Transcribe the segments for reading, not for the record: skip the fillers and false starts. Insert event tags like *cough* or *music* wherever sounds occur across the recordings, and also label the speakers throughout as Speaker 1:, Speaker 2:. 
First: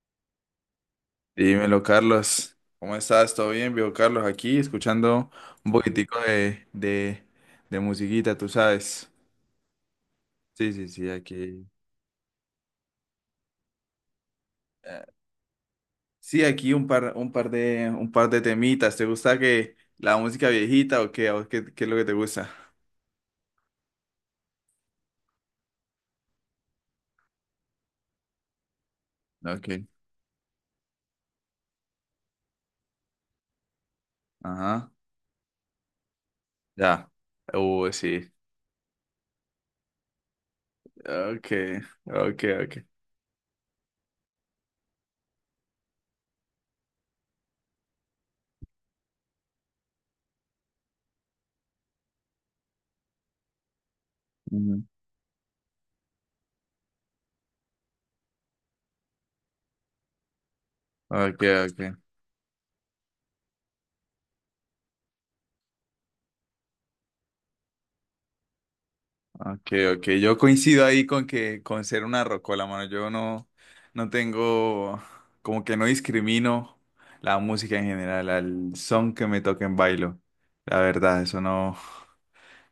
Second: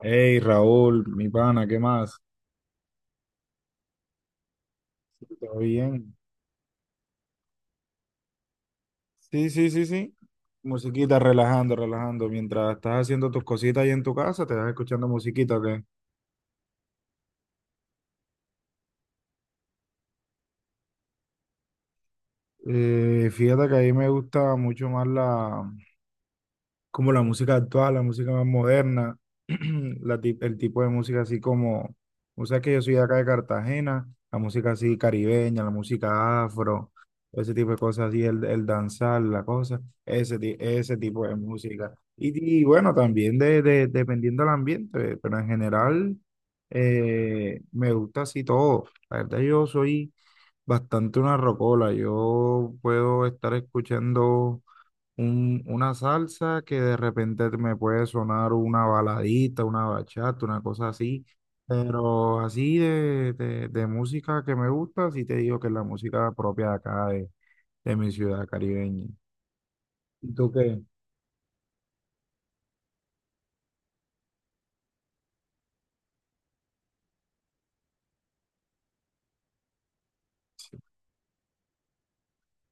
Speaker 1: Hey Raúl, mi pana, ¿qué
Speaker 2: Dímelo,
Speaker 1: más?
Speaker 2: Carlos. ¿Cómo estás? ¿Todo bien? Viejo Carlos, aquí escuchando
Speaker 1: ¿Todo
Speaker 2: un
Speaker 1: bien?
Speaker 2: poquitico de musiquita, tú sabes.
Speaker 1: Sí, sí, sí, sí.
Speaker 2: Sí, sí, sí,
Speaker 1: Musiquita,
Speaker 2: aquí.
Speaker 1: relajando, relajando. Mientras estás haciendo tus cositas ahí en tu casa, te vas
Speaker 2: eh,
Speaker 1: escuchando musiquita, ¿ok?
Speaker 2: Sí, aquí un par de temitas. ¿Te gusta que la música viejita o qué? ¿A vos qué es lo que te gusta?
Speaker 1: Fíjate que a mí me gusta mucho más como la música actual, la música más moderna,
Speaker 2: Ok.
Speaker 1: *clears throat* el tipo de música así como, o sea que yo soy de acá de Cartagena, la música
Speaker 2: Ajá.
Speaker 1: así caribeña, la música afro,
Speaker 2: Ya.
Speaker 1: ese tipo de cosas así,
Speaker 2: Sí.
Speaker 1: el danzar, la cosa, ese tipo de
Speaker 2: Ok,
Speaker 1: música.
Speaker 2: ok,
Speaker 1: Y
Speaker 2: ok.
Speaker 1: bueno, también dependiendo del ambiente, pero en general me gusta así todo. La verdad yo soy bastante una rocola, yo puedo estar escuchando
Speaker 2: Ujú.
Speaker 1: una salsa que de repente me puede sonar una baladita, una bachata, una cosa así,
Speaker 2: Ok, ok.
Speaker 1: pero así de música que me gusta, sí te digo que es la música propia de acá, de mi ciudad caribeña.
Speaker 2: Ok, ok,
Speaker 1: ¿Y
Speaker 2: yo
Speaker 1: tú qué?
Speaker 2: coincido ahí con que con ser una rocola, mano. Yo no, no tengo, como que no discrimino la música en general, al son que me toquen bailo. La verdad, eso no.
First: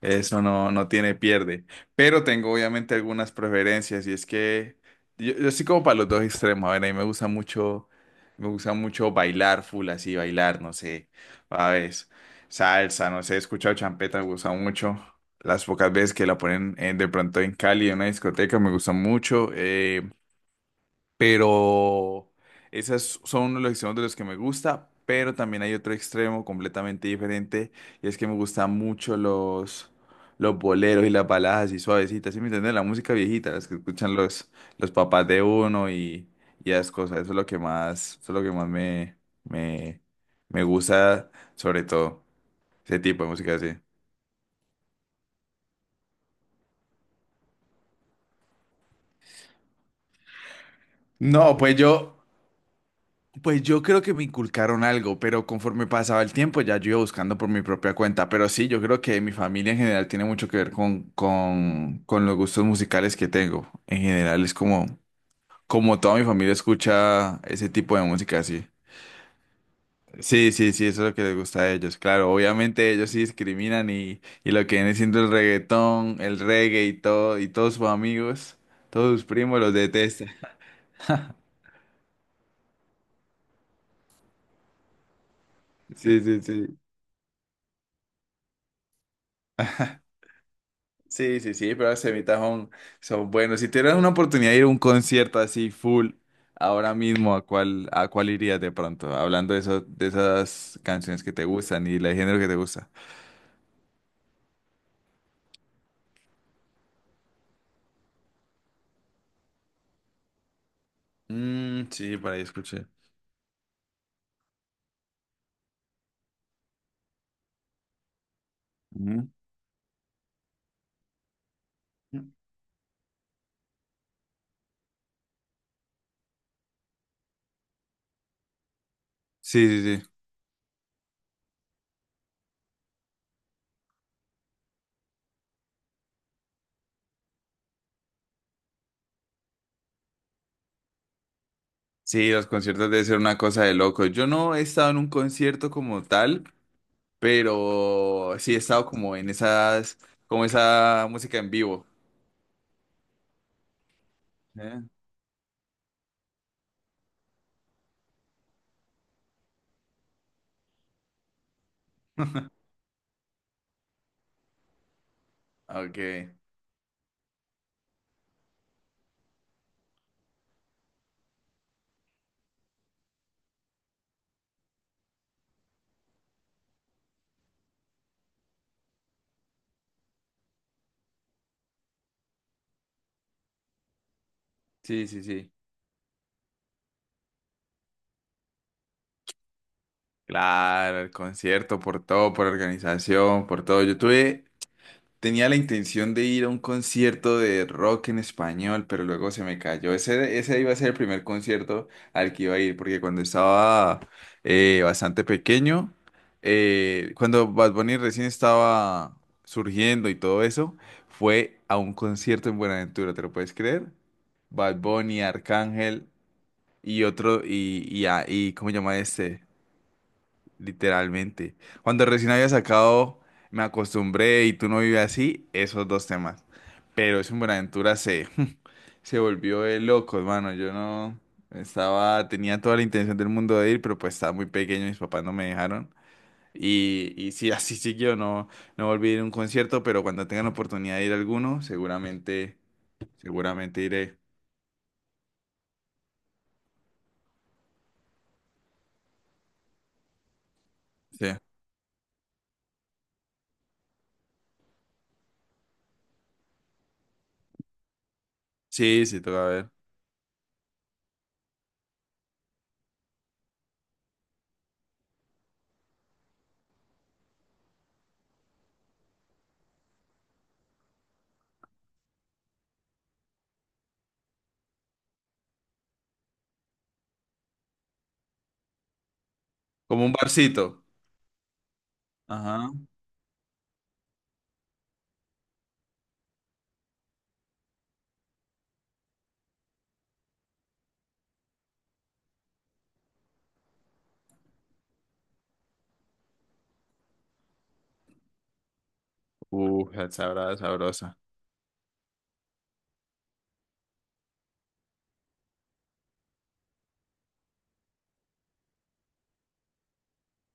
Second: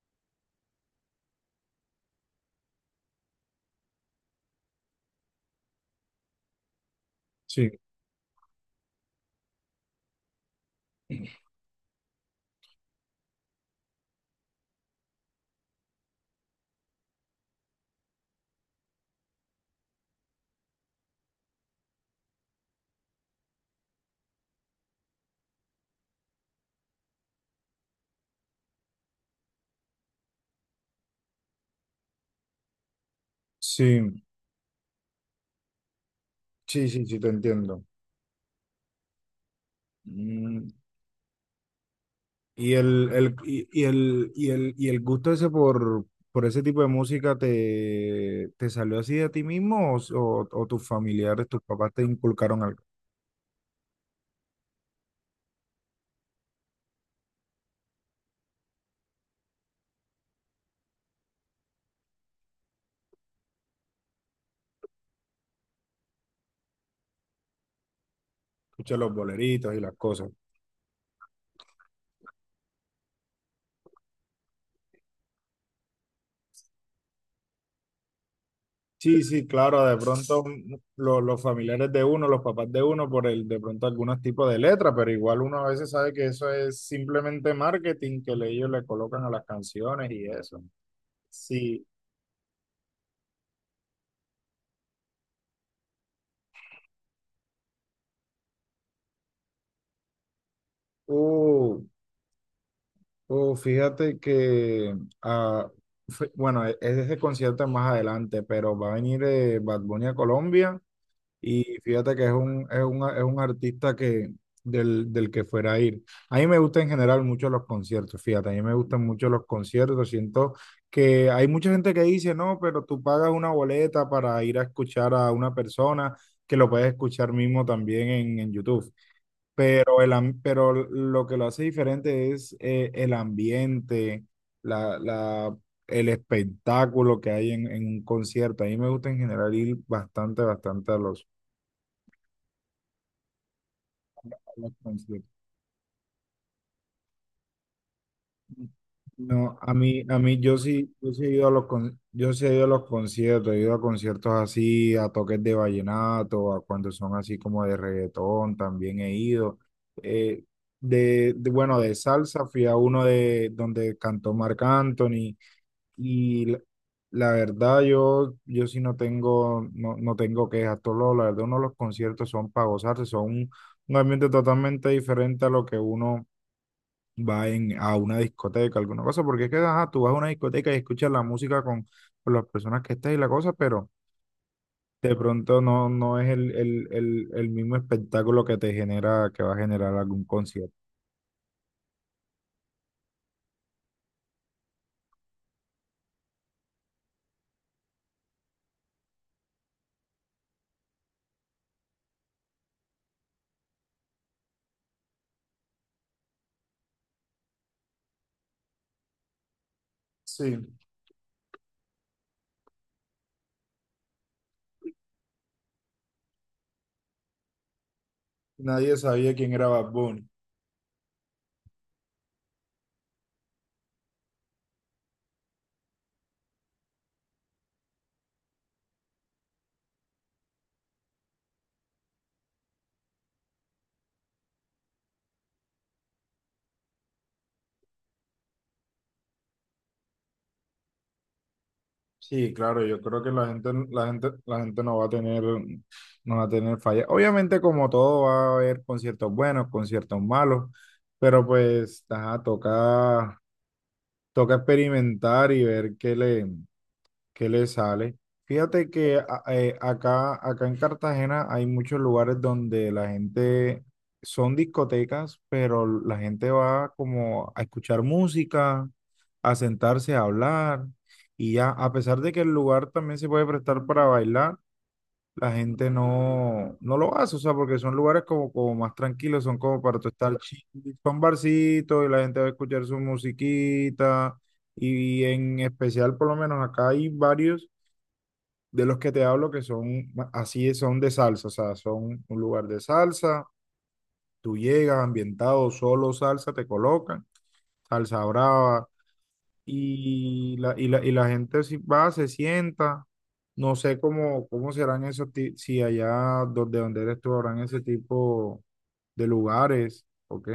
Speaker 2: Eso no, no tiene pierde. Pero tengo obviamente algunas preferencias y es que yo soy como para los dos extremos. A ver, a mí
Speaker 1: Sí,
Speaker 2: me gusta mucho bailar full así, bailar, no sé, a veces salsa, no sé, he escuchado champeta, me gusta mucho. Las pocas veces que la ponen de pronto en Cali, en una discoteca, me gusta mucho. Pero esas son uno de los extremos de los que me gusta, pero también hay otro extremo completamente diferente y es que me gustan mucho los boleros y las baladas así suavecitas, ¿sí me entiendes? La música viejita, las que escuchan
Speaker 1: sí,
Speaker 2: los papás de uno y
Speaker 1: sí,
Speaker 2: esas
Speaker 1: sí, sí,
Speaker 2: cosas,
Speaker 1: te
Speaker 2: eso es lo que
Speaker 1: entiendo.
Speaker 2: más, eso es lo que más me, me
Speaker 1: Mm,
Speaker 2: gusta, sobre todo,
Speaker 1: y
Speaker 2: ese tipo de música así.
Speaker 1: y el gusto ese por ese tipo de música te, ¿te salió así de ti mismo o, o tus familiares,
Speaker 2: No,
Speaker 1: tus
Speaker 2: pues
Speaker 1: papás te
Speaker 2: yo,
Speaker 1: inculcaron algo?
Speaker 2: Pues yo creo que me inculcaron algo, pero conforme pasaba el tiempo ya yo iba buscando por mi propia cuenta. Pero sí, yo creo que mi familia en general tiene mucho que ver con los gustos musicales que tengo. En general es como toda mi familia escucha ese tipo de música así.
Speaker 1: Escucha los boleritos y las cosas.
Speaker 2: Sí, sí, sí, eso es lo que les gusta a ellos. Claro, obviamente ellos sí discriminan y lo que viene siendo el reggaetón, el reggae y todo, y todos sus amigos, todos
Speaker 1: Sí,
Speaker 2: sus
Speaker 1: sí,
Speaker 2: primos los
Speaker 1: claro, de
Speaker 2: detestan.
Speaker 1: pronto mm, los familiares de uno, los papás de uno, por el de pronto algunos tipos de letra, pero igual uno a veces sabe
Speaker 2: Sí,
Speaker 1: que
Speaker 2: sí,
Speaker 1: eso
Speaker 2: sí.
Speaker 1: es simplemente marketing que ellos le colocan a las canciones y eso.
Speaker 2: Sí, sí, sí,
Speaker 1: Sí,
Speaker 2: pero las semitas son buenos. Si tuvieras una oportunidad de ir a un concierto así full ahora mismo, ¿a a cuál irías de pronto? Hablando de eso, de esas canciones que te
Speaker 1: uh,
Speaker 2: gustan y el género que te gusta.
Speaker 1: fíjate que, ah, bueno, es ese concierto es más adelante, pero va a venir Bad Bunny a Colombia. Y
Speaker 2: Mm,
Speaker 1: fíjate
Speaker 2: sí,
Speaker 1: que es
Speaker 2: por ahí
Speaker 1: un, es
Speaker 2: escuché.
Speaker 1: un, es un artista del, del que fuera a ir. A mí me gustan en general mucho los conciertos, fíjate, a mí me gustan mucho
Speaker 2: Ujú.
Speaker 1: los conciertos. Siento que hay mucha gente que dice, no, pero tú pagas una boleta para ir a escuchar a una persona que lo puedes escuchar mismo también en YouTube.
Speaker 2: Sí, sí,
Speaker 1: Pero,
Speaker 2: sí.
Speaker 1: pero lo que lo hace diferente es el ambiente, la, la, el espectáculo que hay en un concierto. A mí me gusta en general ir bastante, bastante a los
Speaker 2: Sí, los conciertos deben ser una cosa de loco. Yo no he estado en un
Speaker 1: conciertos.
Speaker 2: concierto como tal, pero sí he estado como en
Speaker 1: No, a mí,
Speaker 2: como esa
Speaker 1: yo sí he
Speaker 2: música
Speaker 1: ido a
Speaker 2: en
Speaker 1: los
Speaker 2: vivo.
Speaker 1: con- yo sí he ido a los conciertos, he ido a conciertos
Speaker 2: ¿Eh?
Speaker 1: así, a toques de vallenato, a cuando son así como de reggaetón, también he ido. Eh, bueno, de salsa fui a uno de donde cantó Marc Anthony
Speaker 2: Ok.
Speaker 1: y la verdad yo, yo sí no tengo, no, no tengo quejas, la verdad uno de los conciertos son para gozarse, son un ambiente totalmente diferente a lo que uno a una discoteca, alguna cosa, porque es que ajá, tú vas a una discoteca y escuchas la música con las personas que estés y la cosa, pero
Speaker 2: Sí,
Speaker 1: de
Speaker 2: sí, sí.
Speaker 1: pronto no, no es el mismo espectáculo que te genera, que va a generar algún concierto.
Speaker 2: Claro, el concierto, por todo, por organización, por todo. Tenía la intención de ir a un concierto de rock en español, pero luego se me cayó. Ese iba a ser el primer concierto al que iba a ir, porque cuando estaba bastante pequeño, cuando Bad Bunny recién estaba surgiendo y todo
Speaker 1: Sí,
Speaker 2: eso, fue a un concierto en Buenaventura, ¿te lo puedes creer? Bad Bunny, Arcángel y otro, y, a- y ¿cómo se
Speaker 1: nadie
Speaker 2: llama
Speaker 1: sabía
Speaker 2: este?
Speaker 1: quién era Bad Bunny.
Speaker 2: Literalmente. Cuando recién había sacado Me acostumbré y tú no vives así, esos dos temas. Pero es un Buenaventura se, *laughs* se volvió de locos, mano. Yo no estaba, tenía toda la intención del mundo de ir, pero pues estaba muy pequeño, mis papás no me dejaron. Y sí, *laughs* así siguió, no, no volví a ir a un concierto, pero cuando tengan la oportunidad de ir a alguno,
Speaker 1: Sí,
Speaker 2: seguramente,
Speaker 1: claro, yo creo que la gente,
Speaker 2: seguramente
Speaker 1: la
Speaker 2: iré.
Speaker 1: gente, la gente no va a tener, no va a tener falla. Obviamente, como todo, va a haber conciertos buenos, conciertos malos,
Speaker 2: Sí,
Speaker 1: pero pues, ajá, toca, toca experimentar y ver que le sale. Fíjate
Speaker 2: sí,
Speaker 1: que
Speaker 2: sí,
Speaker 1: a-
Speaker 2: toca ver.
Speaker 1: eh, acá, acá en Cartagena hay muchos lugares donde la gente son discotecas, pero la gente va como a escuchar música, a sentarse a hablar y ya, a pesar de que el lugar también se puede prestar para bailar, la gente no, no lo hace, o sea, porque son lugares como, como más tranquilos, son como para
Speaker 2: Como
Speaker 1: tú
Speaker 2: un
Speaker 1: estar chill,
Speaker 2: barcito.
Speaker 1: son barcitos y la gente va a
Speaker 2: Ajá.
Speaker 1: escuchar su musiquita. Y en especial, por lo menos acá hay varios de los que te hablo que así, son de salsa, o sea, son un lugar de salsa, tú llegas ambientado, solo salsa te colocan, salsa brava,
Speaker 2: Sabrá,
Speaker 1: y
Speaker 2: sabrosa.
Speaker 1: la gente si va, se sienta, no sé cómo, si allá donde, donde eres tú habrán ese tipo de lugares, ¿ok?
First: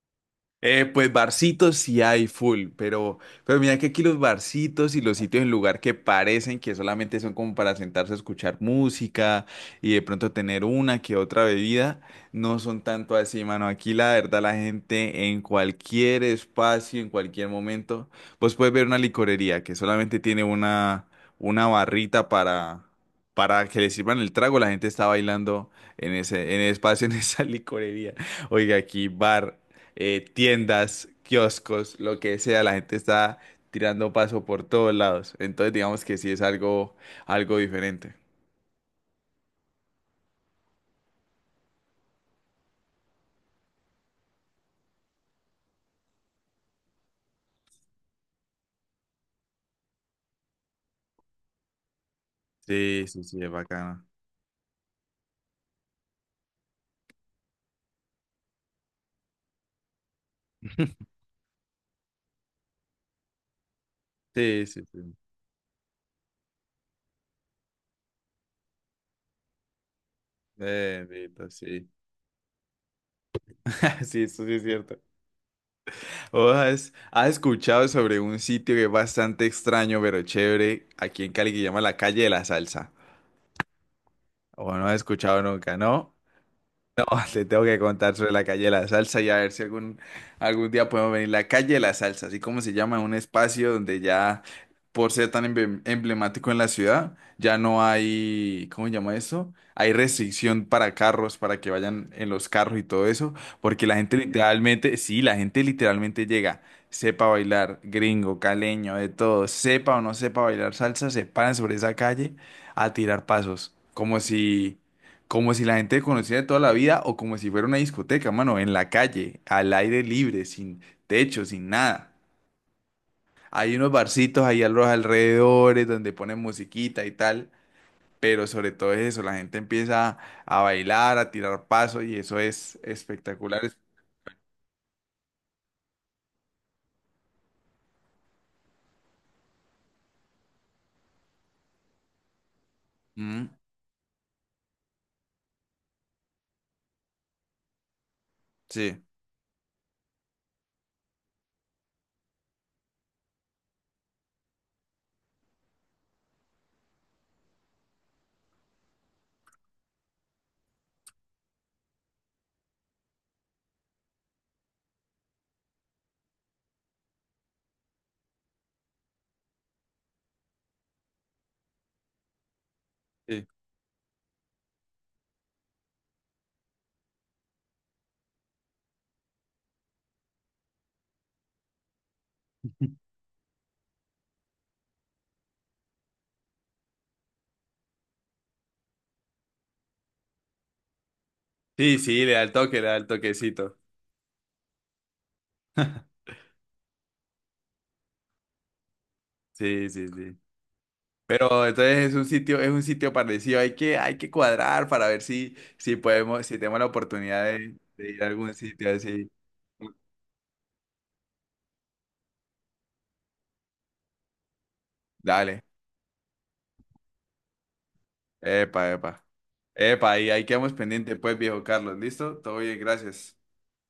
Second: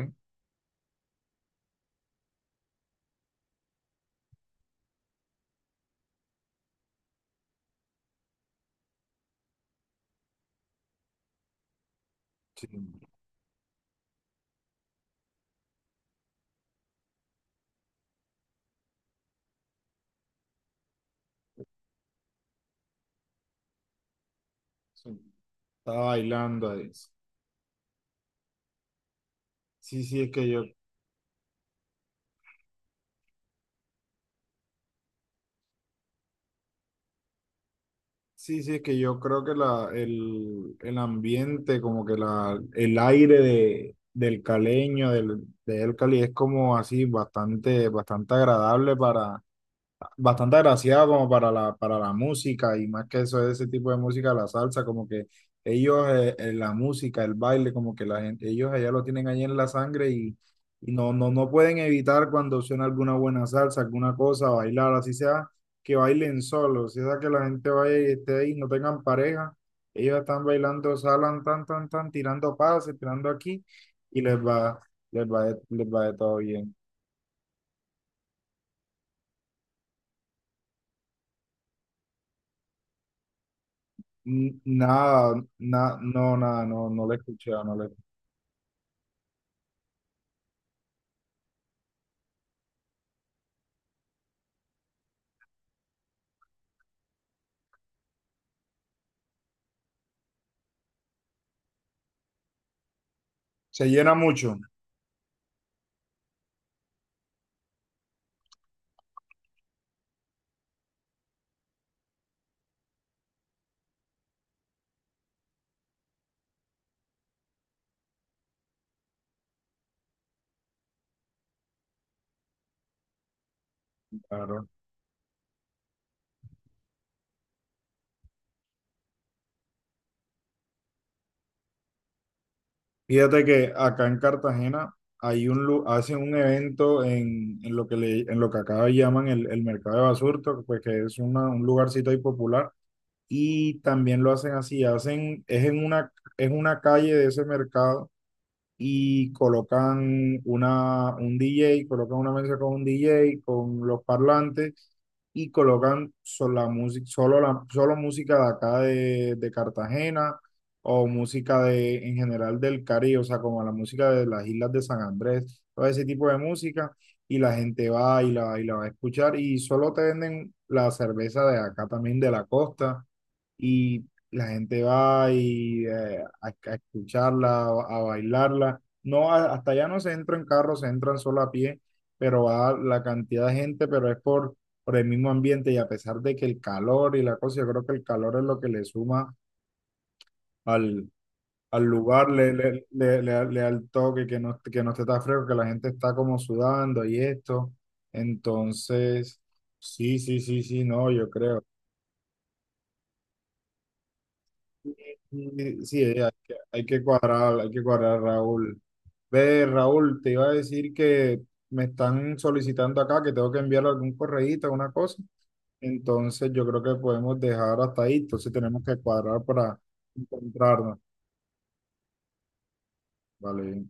Speaker 2: Pues barcitos sí hay pero mira que aquí los barcitos y los sitios en lugar que parecen que solamente son como para sentarse a escuchar música y de pronto tener una que otra bebida, no
Speaker 1: Sí,
Speaker 2: son tanto así, mano. Aquí la verdad la gente en cualquier espacio, en cualquier momento, vos puedes ver una licorería que solamente tiene una barrita para que le sirvan el trago, la gente está
Speaker 1: sí.
Speaker 2: bailando
Speaker 1: Está
Speaker 2: en en ese
Speaker 1: bailando ahí.
Speaker 2: espacio, *laughs* en esa licorería. Oiga, aquí bar
Speaker 1: Sí, sí, es que yo
Speaker 2: tiendas, kioscos, lo que sea, la gente está tirando paso por todos lados. Entonces, digamos que sí es algo diferente.
Speaker 1: Sí, sí, es que yo creo que el ambiente, como que el aire de, del caleño, del, de El Cali, es como así bastante, bastante agradable para, bastante agraciado como para para la música y
Speaker 2: Sí,
Speaker 1: más que
Speaker 2: sí, sí,
Speaker 1: eso,
Speaker 2: es
Speaker 1: ese tipo de
Speaker 2: bacano.
Speaker 1: música, la salsa, como que ellos, la música, el baile, como que la gente, ellos allá lo tienen ahí en la sangre y no, no, no pueden evitar cuando suena alguna buena salsa, alguna cosa,
Speaker 2: Sí, sí,
Speaker 1: bailar, así
Speaker 2: sí.
Speaker 1: sea que bailen solos, así sea que la gente vaya y esté ahí, no tengan pareja, ellos están bailando, salan,
Speaker 2: Bendito,
Speaker 1: tan, tan,
Speaker 2: sí.
Speaker 1: tan, tirando pases, tirando aquí
Speaker 2: *laughs*
Speaker 1: y
Speaker 2: Sí,
Speaker 1: les
Speaker 2: eso sí es
Speaker 1: va,
Speaker 2: cierto.
Speaker 1: les va de todo
Speaker 2: ¿Vos
Speaker 1: bien.
Speaker 2: has escuchado sobre un sitio que es bastante extraño, pero chévere, aquí en Cali, que se llama la Calle de la Salsa? ¿O no has
Speaker 1: Nada,
Speaker 2: escuchado nunca, no?
Speaker 1: no, nada, no,
Speaker 2: No,
Speaker 1: no la he
Speaker 2: *laughs* te
Speaker 1: escuchado,
Speaker 2: tengo
Speaker 1: no
Speaker 2: que
Speaker 1: la he-
Speaker 2: contar sobre la calle de la salsa y a ver si algún día podemos venir. La calle de la salsa, así como se llama, un espacio donde ya, por ser tan emblemático en la ciudad, ya no hay, ¿cómo se llama eso? Hay restricción para carros, para que vayan en los carros y todo eso,
Speaker 1: Se
Speaker 2: porque la
Speaker 1: llena
Speaker 2: gente
Speaker 1: mucho,
Speaker 2: literalmente, sí, la gente literalmente llega, sepa bailar, gringo, caleño, de todo, sepa o no sepa bailar salsa, se paran sobre esa calle a tirar pasos, como si la gente conociera de toda la vida o como si fuera una discoteca, mano, en la calle, al aire libre, sin techo, sin nada. Hay unos barcitos ahí
Speaker 1: claro.
Speaker 2: a los alrededores donde ponen musiquita y tal, pero sobre todo es eso, la gente empieza a bailar, a tirar paso y eso es
Speaker 1: Fíjate
Speaker 2: espectacular.
Speaker 1: que
Speaker 2: Es-
Speaker 1: acá en Cartagena hay hacen un evento en lo que le, en lo que acá llaman el mercado de Basurto, pues que es un lugarcito ahí popular,
Speaker 2: Mm,
Speaker 1: y también lo hacen así, hacen, es en una, es una calle de ese mercado
Speaker 2: sí,
Speaker 1: y colocan una, un DJ, colocan una mesa con un DJ, con los parlantes y colocan solo la música, solo música de acá de Cartagena o música de, en general del Caribe, o sea, como la música de las islas de San Andrés, todo ese tipo de música y la gente va y y la va a escuchar y solo te venden la cerveza de acá también de la costa
Speaker 2: sí.
Speaker 1: y la gente va y, a escucharla, a bailarla. Hasta allá no se entra en carro, se entran solo a pie, pero va la cantidad de gente, pero es por el mismo ambiente y a pesar de que el calor y la cosa, yo creo que el calor es lo que le suma al, al
Speaker 2: Sí, sí,
Speaker 1: lugar,
Speaker 2: le da el toque, le da el
Speaker 1: le da
Speaker 2: toquecito.
Speaker 1: el toque, que no esté tan fresco, que la gente está como sudando y esto. Entonces,
Speaker 2: Sí, sí,
Speaker 1: sí, sí,
Speaker 2: sí.
Speaker 1: sí, sí, no, yo creo.
Speaker 2: Pero entonces es un sitio parecido. Hay hay que cuadrar para ver
Speaker 1: Sí,
Speaker 2: si
Speaker 1: sí,
Speaker 2: podemos, si tenemos la oportunidad
Speaker 1: hay que
Speaker 2: de
Speaker 1: cuadrar,
Speaker 2: ir a algún
Speaker 1: Raúl.
Speaker 2: sitio así.
Speaker 1: Ve, Raúl, te iba a decir que me están solicitando acá que tengo que enviar algún correíto, alguna cosa.
Speaker 2: Dale.
Speaker 1: Entonces yo creo que podemos dejar hasta ahí. Entonces tenemos
Speaker 2: Epa,
Speaker 1: que
Speaker 2: epa.
Speaker 1: cuadrar para
Speaker 2: Epa, y ahí quedamos
Speaker 1: encontrarnos.
Speaker 2: pendientes, pues, viejo Carlos. ¿Listo? Todo bien, gracias.
Speaker 1: Vale.